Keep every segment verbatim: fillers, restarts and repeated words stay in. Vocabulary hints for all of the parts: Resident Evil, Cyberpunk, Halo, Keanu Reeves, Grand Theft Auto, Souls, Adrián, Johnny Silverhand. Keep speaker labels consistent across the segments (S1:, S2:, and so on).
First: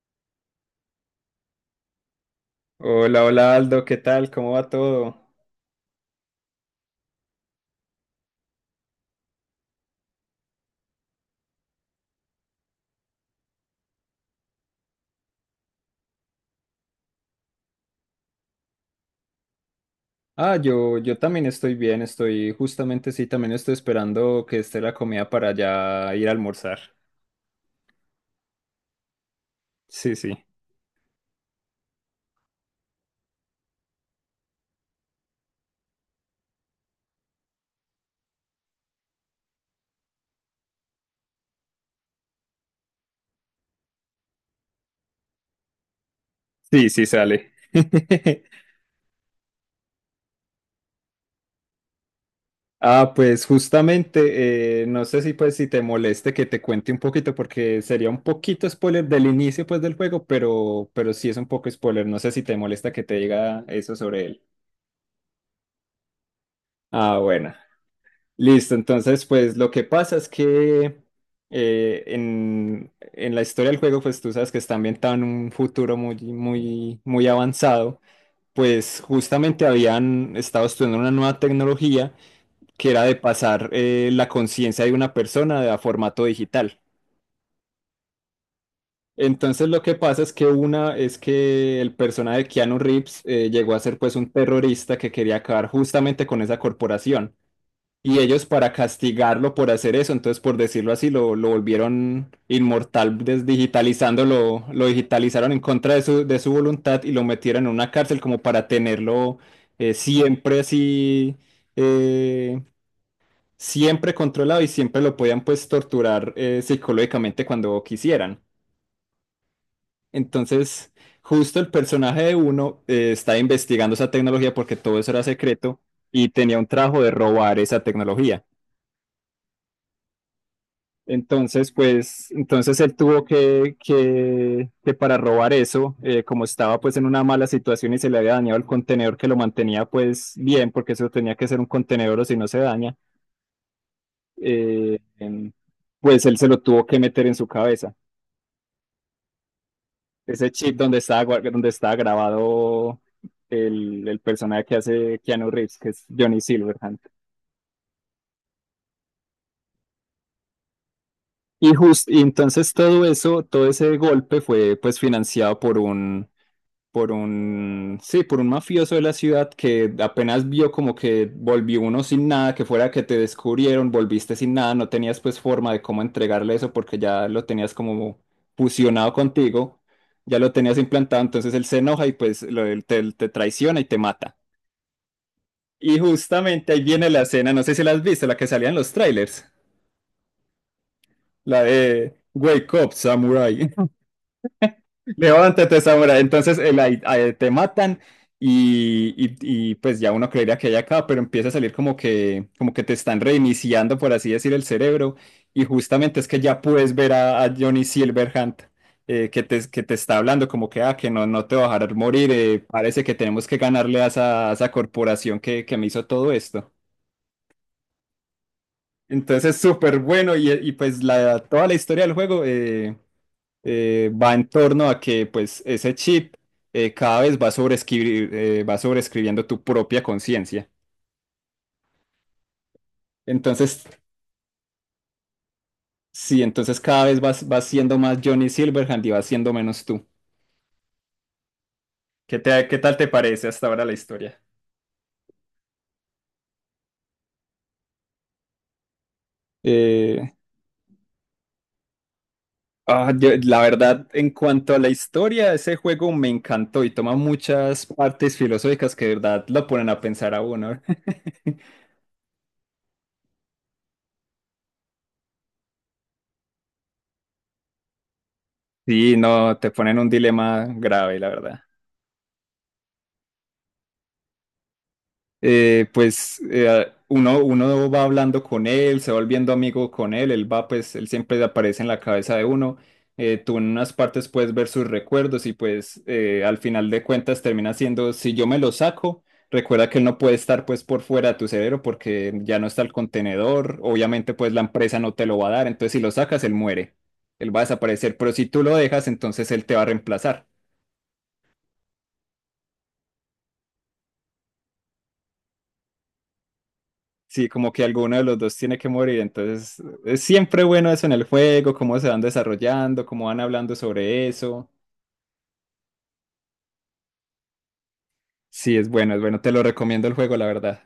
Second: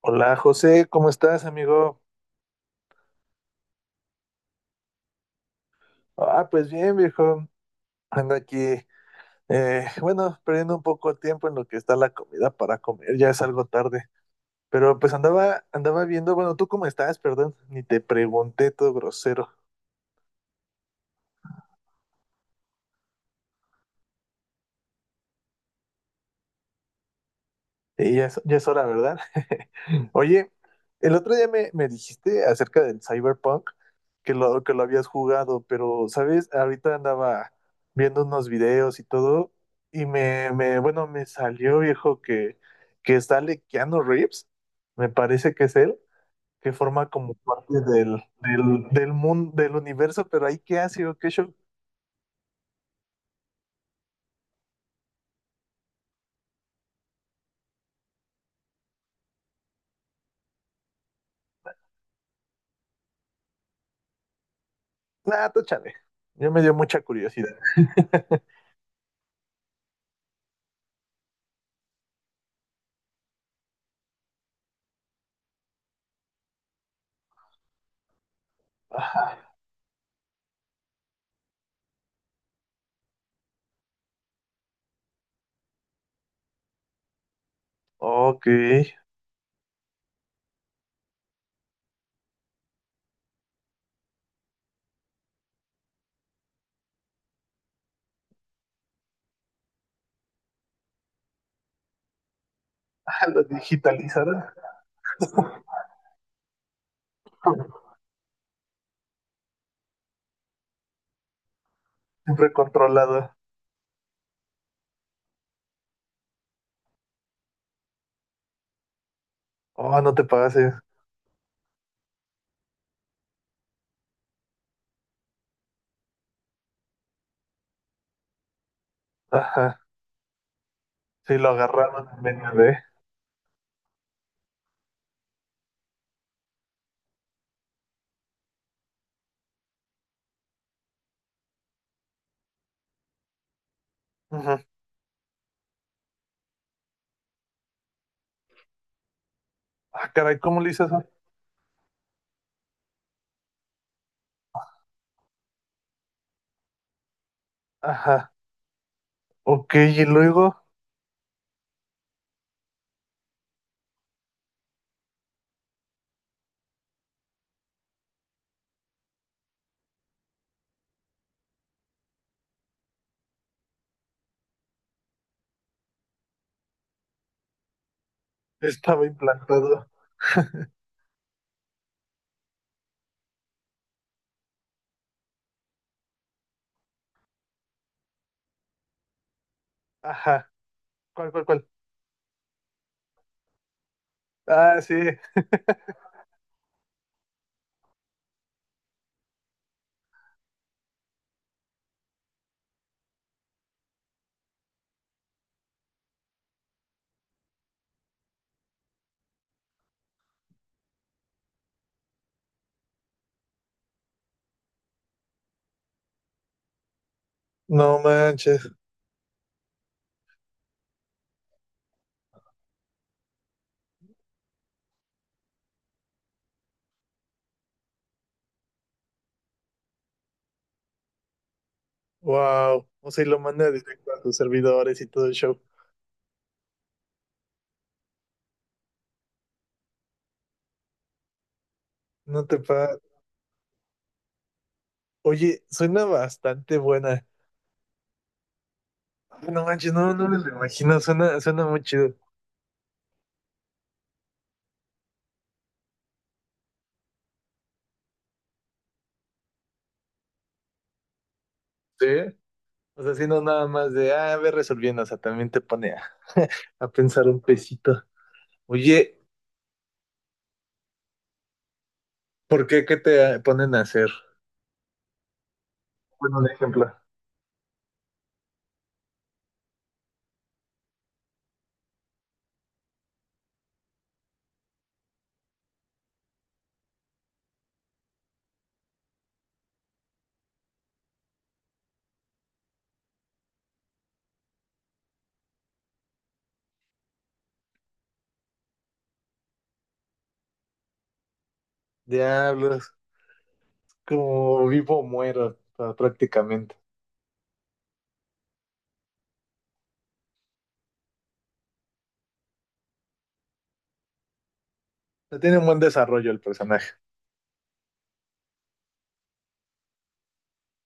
S1: Hola José, ¿cómo estás, amigo?
S2: Hola, hola Aldo, ¿qué tal? ¿Cómo va todo?
S1: Ah, pues bien, viejo. Ando aquí, eh, bueno, perdiendo un poco de tiempo en lo que está la comida para comer, ya es algo tarde. Pero pues andaba, andaba viendo, bueno, ¿tú cómo estás? Perdón, ni te pregunté todo grosero.
S2: Ah, yo, yo también estoy bien, estoy justamente, sí, también estoy esperando que esté la comida para ya ir a almorzar.
S1: Sí, ya es, ya es hora, ¿verdad?
S2: Sí, sí,
S1: Oye, el otro día me, me dijiste acerca del Cyberpunk, que lo, que lo habías jugado, pero, ¿sabes? Ahorita andaba viendo unos videos y todo, y me, me bueno, me salió, viejo, que, que sale Keanu Reeves, me parece que es él, que
S2: sí, sí
S1: forma como
S2: sale.
S1: parte del, del, del mundo, del universo, pero ahí, ¿qué hace o qué show?
S2: Ah, pues justamente, eh, no sé si pues si te moleste que te cuente un poquito, porque sería un poquito spoiler del inicio pues del juego, pero, pero sí es un poco spoiler, no sé si te molesta que te diga eso sobre él.
S1: Nah, tú chale. Yo me dio mucha
S2: Ah, bueno.
S1: curiosidad.
S2: Listo, entonces pues lo que pasa es que eh, en, en la historia del juego pues tú sabes que está ambientado en un futuro muy, muy, muy avanzado, pues
S1: Ajá.
S2: justamente habían estado estudiando una nueva tecnología que era de pasar eh, la conciencia de una persona a formato digital.
S1: Ok.
S2: Entonces lo que pasa es que una es que el personaje de Keanu Reeves eh, llegó a ser pues un terrorista que quería acabar justamente con esa corporación. Y ellos para castigarlo por hacer eso, entonces por decirlo así, lo, lo volvieron inmortal
S1: Ah, lo
S2: desdigitalizando,
S1: digitalizaron.
S2: lo, lo digitalizaron en contra de su, de su voluntad y lo metieron en una cárcel como para tenerlo eh, siempre así,
S1: Siempre
S2: eh,
S1: controlado.
S2: siempre controlado y siempre lo podían pues torturar eh, psicológicamente cuando quisieran.
S1: Oh, no te pases.
S2: Entonces, justo el personaje de uno eh, está investigando esa tecnología porque todo eso era secreto y tenía un trabajo de robar esa tecnología.
S1: Ajá. Sí, lo
S2: Entonces,
S1: agarraron en
S2: pues,
S1: medio de.
S2: entonces él tuvo que, que, que para robar eso, eh, como estaba pues en una mala situación y se le había dañado el contenedor que lo mantenía pues bien, porque eso tenía que ser un contenedor o si no se daña,
S1: Ujú.
S2: eh, em, pues él se lo tuvo que meter en su cabeza.
S1: Ah, caray,
S2: Ese
S1: ¿cómo le
S2: chip
S1: hice
S2: donde
S1: eso?
S2: está, donde está grabado el, el personaje que hace Keanu Reeves, que es Johnny Silverhand.
S1: Ajá. Ok, y luego
S2: Y, just, y entonces todo eso, todo ese golpe fue pues financiado por un por un, sí, por un mafioso de la ciudad que apenas vio como que volvió uno sin nada, que fuera que te descubrieron, volviste sin nada, no tenías pues forma de cómo entregarle eso porque ya lo tenías como
S1: estaba
S2: fusionado contigo,
S1: implantado.
S2: ya lo tenías implantado, entonces él se enoja y pues lo- él te, te traiciona y te mata. Y justamente ahí viene la escena, no sé si la has visto, la que salía en los trailers,
S1: Ajá. ¿Cuál, cuál,
S2: la
S1: cuál?
S2: de Wake Up Samurai.
S1: Ah, sí.
S2: Levántate, Zamora. Entonces el ai- ai- te matan y, y- y, pues ya uno creería que hay acá, pero empieza a salir como que, como que te están reiniciando, por así decir, el cerebro. Y justamente es que ya puedes ver a, a Johnny Silverhand eh, que te, que te está hablando como que, ah, que no, no te va a dejar morir. eh, parece que tenemos que ganarle a esa, a esa corporación que, que me hizo todo esto.
S1: No manches.
S2: Entonces, es súper bueno y, y, pues la, toda la historia del juego. eh, eh, va en torno a que pues ese chip eh, cada vez va sobreescribir- eh, va sobreescribiendo tu propia conciencia.
S1: Wow. O sea, y lo manda
S2: Entonces,
S1: directo a sus servidores y todo el show.
S2: sí, entonces cada vez vas, vas siendo más Johnny Silverhand y vas siendo menos tú. ¿Qué
S1: No te
S2: te- qué tal
S1: pases.
S2: te parece hasta ahora la historia?
S1: Oye, suena bastante buena. Ah, no manches, no, no
S2: Eh,
S1: me lo imagino. Suena, suena muy chido.
S2: ah, yo- la verdad, en cuanto a la historia, ese juego me encantó y toma muchas partes filosóficas que de verdad lo ponen a pensar a uno.
S1: Sí. O sea, si no nada más de, ah, a ver resolviendo, o sea, también te pone a, a pensar un pesito.
S2: Sí,
S1: Oye,
S2: no, te ponen un dilema grave, la verdad.
S1: ¿por qué qué te ponen a hacer?
S2: eh,
S1: Bueno,
S2: pues
S1: un
S2: eh,
S1: ejemplo.
S2: uno, uno va hablando con él, se va volviendo amigo con él, él va, pues él siempre aparece en la cabeza de uno. eh, tú en unas partes puedes ver sus recuerdos y pues eh, al final de cuentas termina siendo, si yo me lo saco, recuerda que él no puede estar pues por fuera de tu cerebro porque ya no está el contenedor, obviamente pues la empresa no te lo va a dar, entonces si lo sacas, él muere, él va a desaparecer, pero si tú lo dejas, entonces él te va a reemplazar.
S1: Diablos, como vivo o muero, pa- prácticamente.
S2: Sí, como que alguno de los dos tiene que morir, entonces es siempre bueno eso en el juego, cómo se van desarrollando, cómo van hablando sobre eso.
S1: O sea, tiene un buen desarrollo el personaje.
S2: Sí, es bueno, es bueno, te lo recomiendo el juego, la verdad.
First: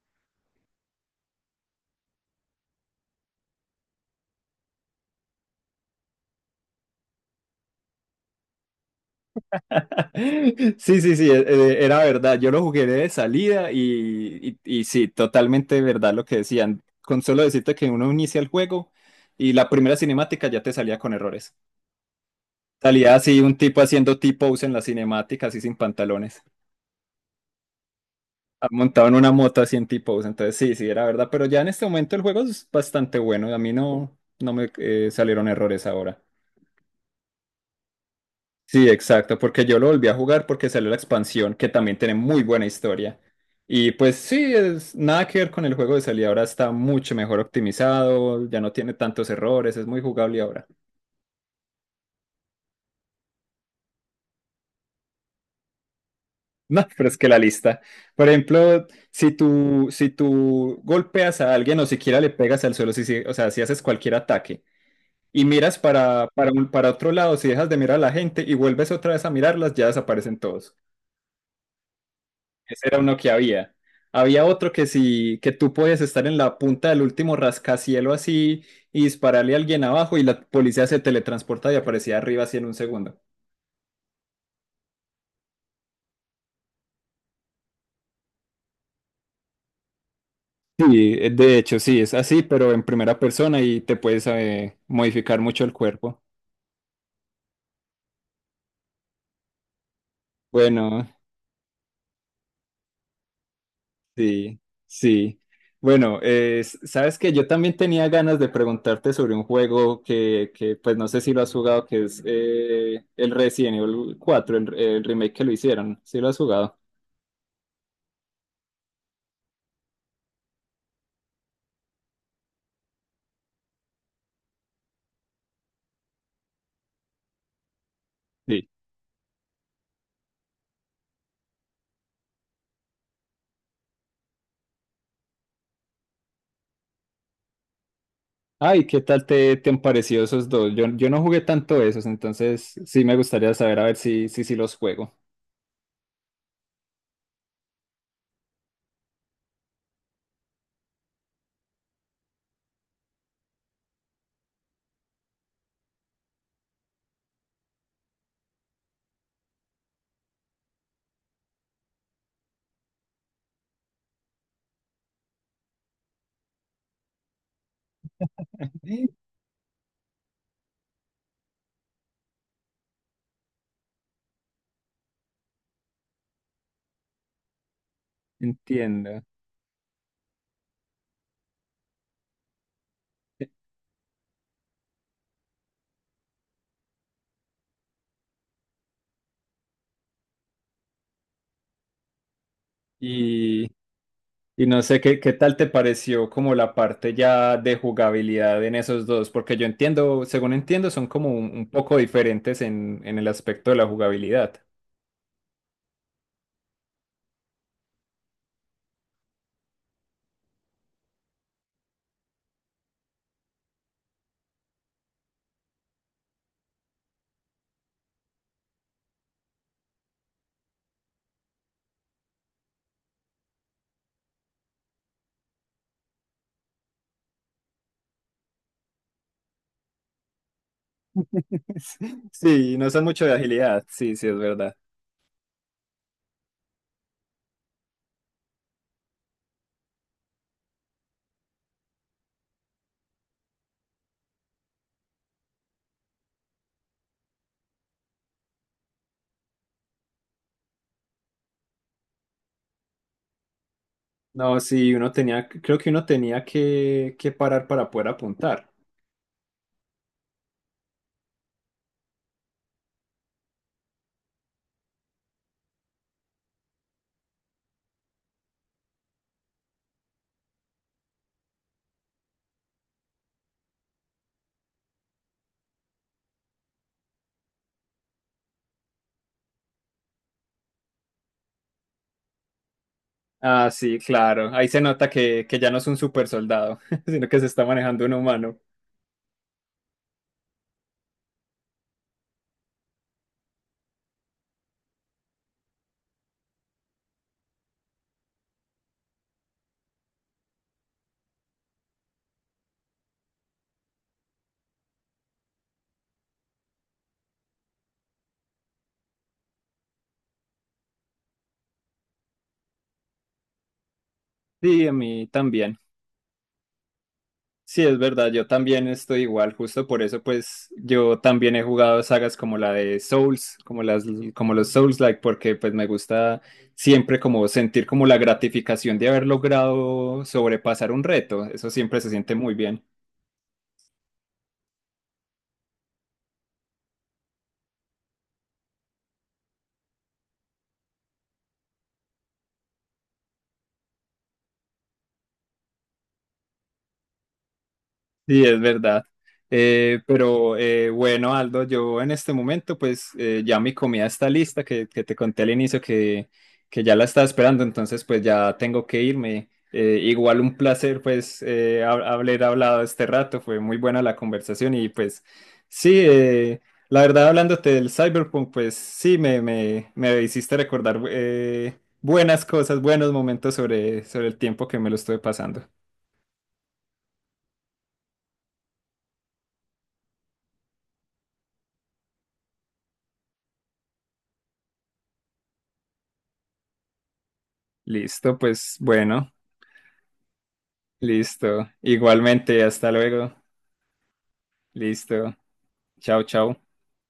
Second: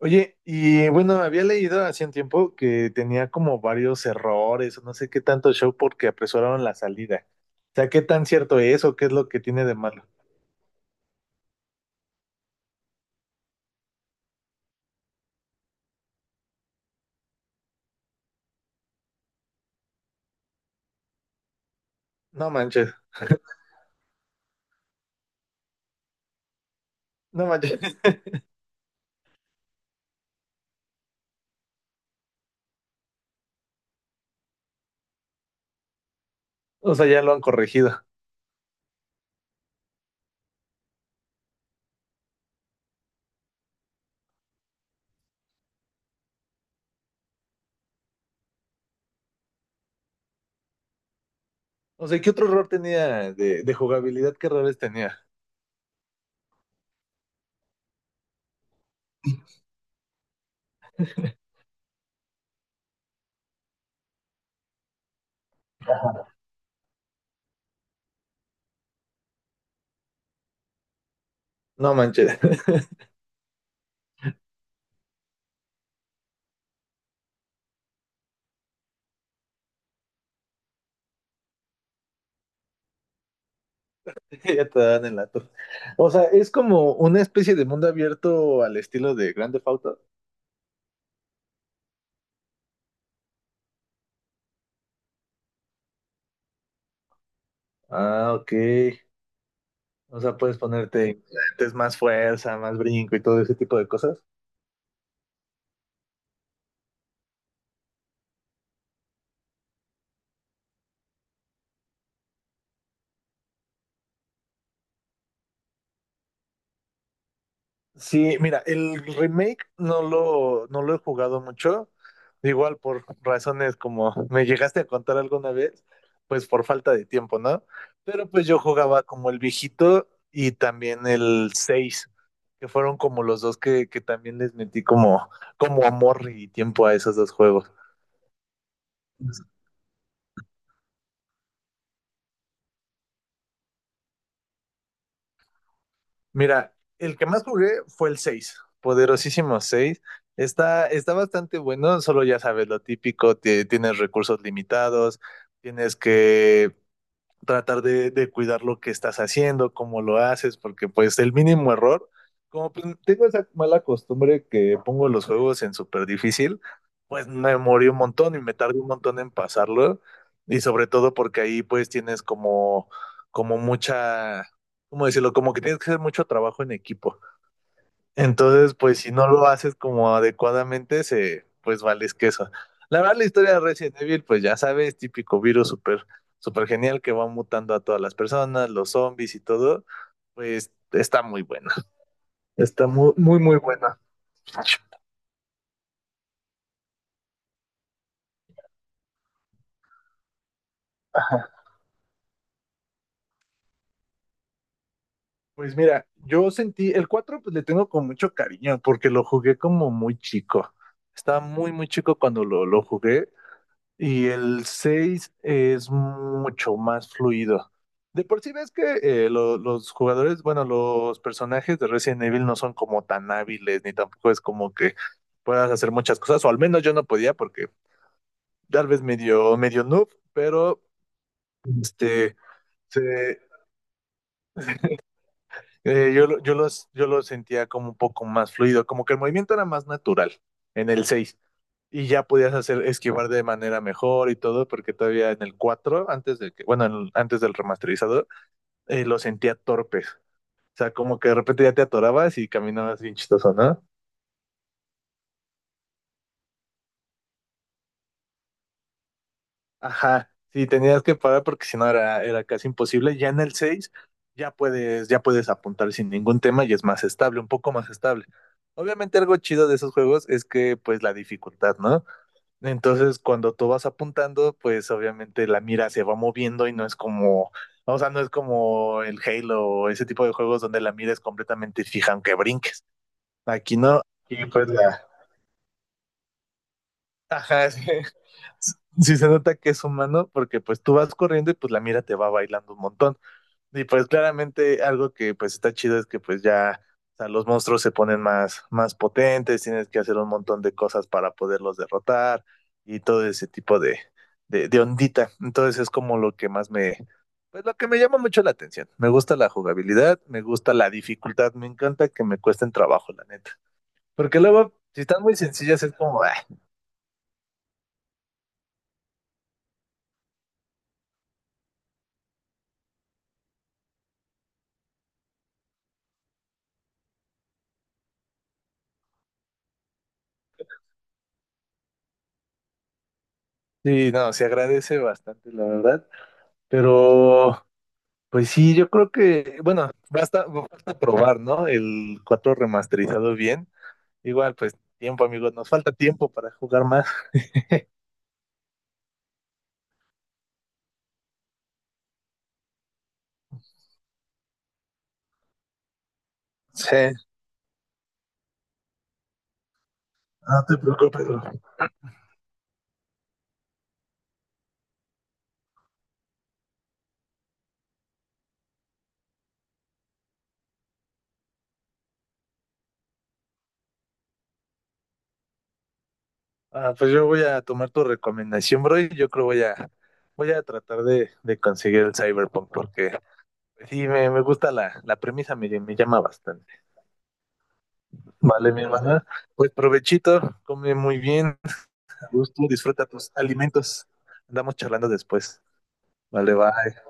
S1: Oye, y bueno, había leído hace un tiempo que tenía como varios errores, o no sé qué tanto show porque apresuraron la salida. O sea, ¿qué tan cierto es o qué es lo que tiene de malo?
S2: Sí, sí, sí, e- e- era verdad, yo lo jugué de salida y, y, y sí, totalmente verdad lo que decían, con solo decirte que uno inicia el juego y la primera cinemática ya te salía con errores.
S1: No manches,
S2: Salía así un tipo haciendo tipo en las cinemáticas así sin pantalones.
S1: no manches.
S2: Ah, montado en una moto así en T-Pose, entonces sí, sí, era verdad, pero ya en este momento el juego es bastante bueno, a mí no, no me eh, salieron errores ahora.
S1: O sea, ya lo han corregido.
S2: Sí, exacto, porque yo lo volví a jugar porque salió la expansión, que también tiene muy buena historia. Y pues sí, es nada que ver con el juego de salida, ahora está mucho mejor optimizado, ya no tiene tantos errores, es muy jugable ahora.
S1: O sea, ¿qué otro error tenía de, de jugabilidad? ¿Qué errores tenía?
S2: No, pero es que la lista, por ejemplo, si tú, si tú golpeas a alguien o siquiera le pegas al suelo, si, si- o sea, si haces cualquier ataque y miras para, para, un- para otro lado, si dejas de mirar a la gente y vuelves otra vez a mirarlas, ya desaparecen todos.
S1: No manches,
S2: Ese era uno que había. Había otro que si que tú podías estar en la punta del último rascacielo así y dispararle a alguien abajo y la policía se teletransporta y aparecía arriba así en un segundo.
S1: ya te dan el dato. O sea, es como una especie de mundo abierto al estilo de Grand Theft Auto.
S2: Sí, eh, de hecho sí, es así, pero en primera persona y te puedes eh, modificar mucho el cuerpo.
S1: Ah, ok. O sea, puedes
S2: Bueno,
S1: ponerte implantes, más fuerza, más brinco y todo ese tipo de cosas.
S2: sí, sí. Bueno, eh, s- sabes que yo también tenía ganas de preguntarte sobre un juego que, que pues no sé si lo has jugado, que es eh, el Resident Evil cuatro, el, el remake que lo hicieron. ¿Sí lo has jugado?
S1: Sí, mira, el remake no lo, no lo he jugado mucho, igual por razones como me llegaste a contar alguna vez, pues por falta de tiempo, ¿no? Pero pues yo
S2: Sí.
S1: jugaba como el viejito y también el seis, que fueron como los dos que, que también les metí como, como amor y tiempo a esos dos juegos.
S2: Ay, ¿qué tal te, te han parecido esos dos? Yo, yo no jugué tanto esos, entonces sí me gustaría saber a ver si, si, si los juego.
S1: Mira, el que más jugué fue el seis, poderosísimo seis. Está, está bastante bueno, solo ya sabes, lo típico, te- tienes recursos limitados, tienes que tratar de, de cuidar lo que estás haciendo, cómo lo haces, porque pues el mínimo error, como pues, tengo esa mala costumbre que pongo los juegos en súper difícil, pues me morí un montón y me tardé un montón en pasarlo. Y sobre todo porque ahí pues tienes como, como mucha, ¿cómo decirlo? Como que tienes que hacer mucho trabajo en equipo. Entonces, pues si
S2: Entiendo.
S1: no lo haces como adecuadamente, se, pues vales queso. La verdad, la historia de Resident Evil, pues ya sabes, típico virus súper, súper genial que va mutando a todas las personas, los zombies y todo, pues está muy buena. Está muy, muy, muy
S2: Y
S1: buena.
S2: y no sé qué, qué tal te pareció como la parte ya de jugabilidad en esos dos, porque yo entiendo, según entiendo, son como
S1: Ajá.
S2: un, un poco diferentes en, en el aspecto de la jugabilidad.
S1: Pues mira, yo sentí, el cuatro pues le tengo con mucho cariño porque lo jugué como muy chico. Estaba muy, muy chico cuando lo, lo jugué. Y el seis es mucho más fluido. De por sí ves que eh, lo- los jugadores, bueno, los personajes de Resident Evil no son como tan hábiles, ni tampoco es como que puedas hacer muchas cosas, o al menos yo no podía porque tal vez medio, medio noob, pero este,
S2: Sí, no son mucho de
S1: se-
S2: agilidad, sí, sí, es verdad.
S1: eh, yo, lo- yo, los, yo lo sentía como un poco más fluido, como que el movimiento era más natural en el seis y ya podías hacer esquivar de manera mejor y todo, porque todavía en el cuatro antes de que, bueno, en- antes del remasterizador, eh, lo sentía torpes. O sea, como que de repente ya te atorabas y caminabas bien chistoso, ¿no?
S2: No, sí, uno tenía, creo que uno tenía que, que parar para poder apuntar.
S1: Ajá. Sí, tenías que parar porque si no era, era casi imposible. Ya en el seis ya puedes, ya puedes apuntar sin ningún tema y es más estable, un poco más estable. Obviamente algo chido de esos juegos es que pues la dificultad, ¿no? Entonces, cuando tú vas apuntando, pues obviamente la mira se va moviendo y no es como, o sea, no es como el Halo o ese tipo de juegos donde la mira es completamente fija, aunque brinques.
S2: Ah,
S1: Aquí
S2: sí,
S1: no. Y
S2: claro, ahí
S1: pues
S2: se
S1: la...
S2: nota que, que ya no es un super soldado, sino que se está
S1: Ajá, sí,
S2: manejando un humano.
S1: sí se nota que es humano porque pues tú vas corriendo y pues la mira te va bailando un montón. Y pues claramente algo que pues está chido es que pues ya, o sea, los monstruos se ponen más, más potentes, tienes que hacer un montón de cosas para poderlos derrotar y todo ese tipo de, de, de ondita. Entonces es como lo que más me, pues lo que me llama mucho la atención. Me gusta la jugabilidad, me gusta la dificultad, me encanta que me cuesten trabajo, la neta. Porque luego,
S2: Sí, a
S1: si están
S2: mí
S1: muy
S2: también.
S1: sencillas, es como, "Ah".
S2: Sí, es verdad, yo también estoy igual, justo por eso pues yo también he jugado sagas como la de Souls, como las como los Souls-like porque pues me gusta siempre como sentir como la gratificación de haber logrado sobrepasar un reto, eso siempre se siente muy bien.
S1: Sí, no, se agradece bastante, la verdad. Pero pues sí, yo creo que, bueno, basta, basta probar, ¿no? El cuatro remasterizado bien. Igual, pues tiempo, amigos, nos falta tiempo para jugar más.
S2: Sí, es verdad. Eh, pero eh, bueno, Aldo, yo en este momento pues eh, ya mi comida está lista, que, que te conté al inicio que, que ya
S1: Sí,
S2: la estaba esperando, entonces pues ya tengo que irme. Eh, igual un
S1: no te
S2: placer
S1: preocupes, bro.
S2: pues eh, hab- haber hablado este rato, fue muy buena la conversación y pues sí, eh, la verdad hablándote del Cyberpunk pues sí, me, me, me hiciste recordar eh, buenas cosas, buenos momentos sobre, sobre el tiempo que me lo estuve pasando.
S1: Ah, pues yo voy a tomar tu recomendación, bro, y yo creo voy a voy a tratar de, de conseguir el Cyberpunk porque pues, sí me, me gusta la, la premisa, me, me llama bastante.
S2: Listo,
S1: Vale,
S2: pues
S1: mi hermana.
S2: bueno.
S1: Pues provechito, come muy bien,
S2: Listo.
S1: a
S2: Igualmente,
S1: gusto,
S2: hasta
S1: disfruta tus
S2: luego.
S1: alimentos. Andamos charlando
S2: Listo.
S1: después.
S2: Chao,
S1: Vale,
S2: chao.
S1: bye.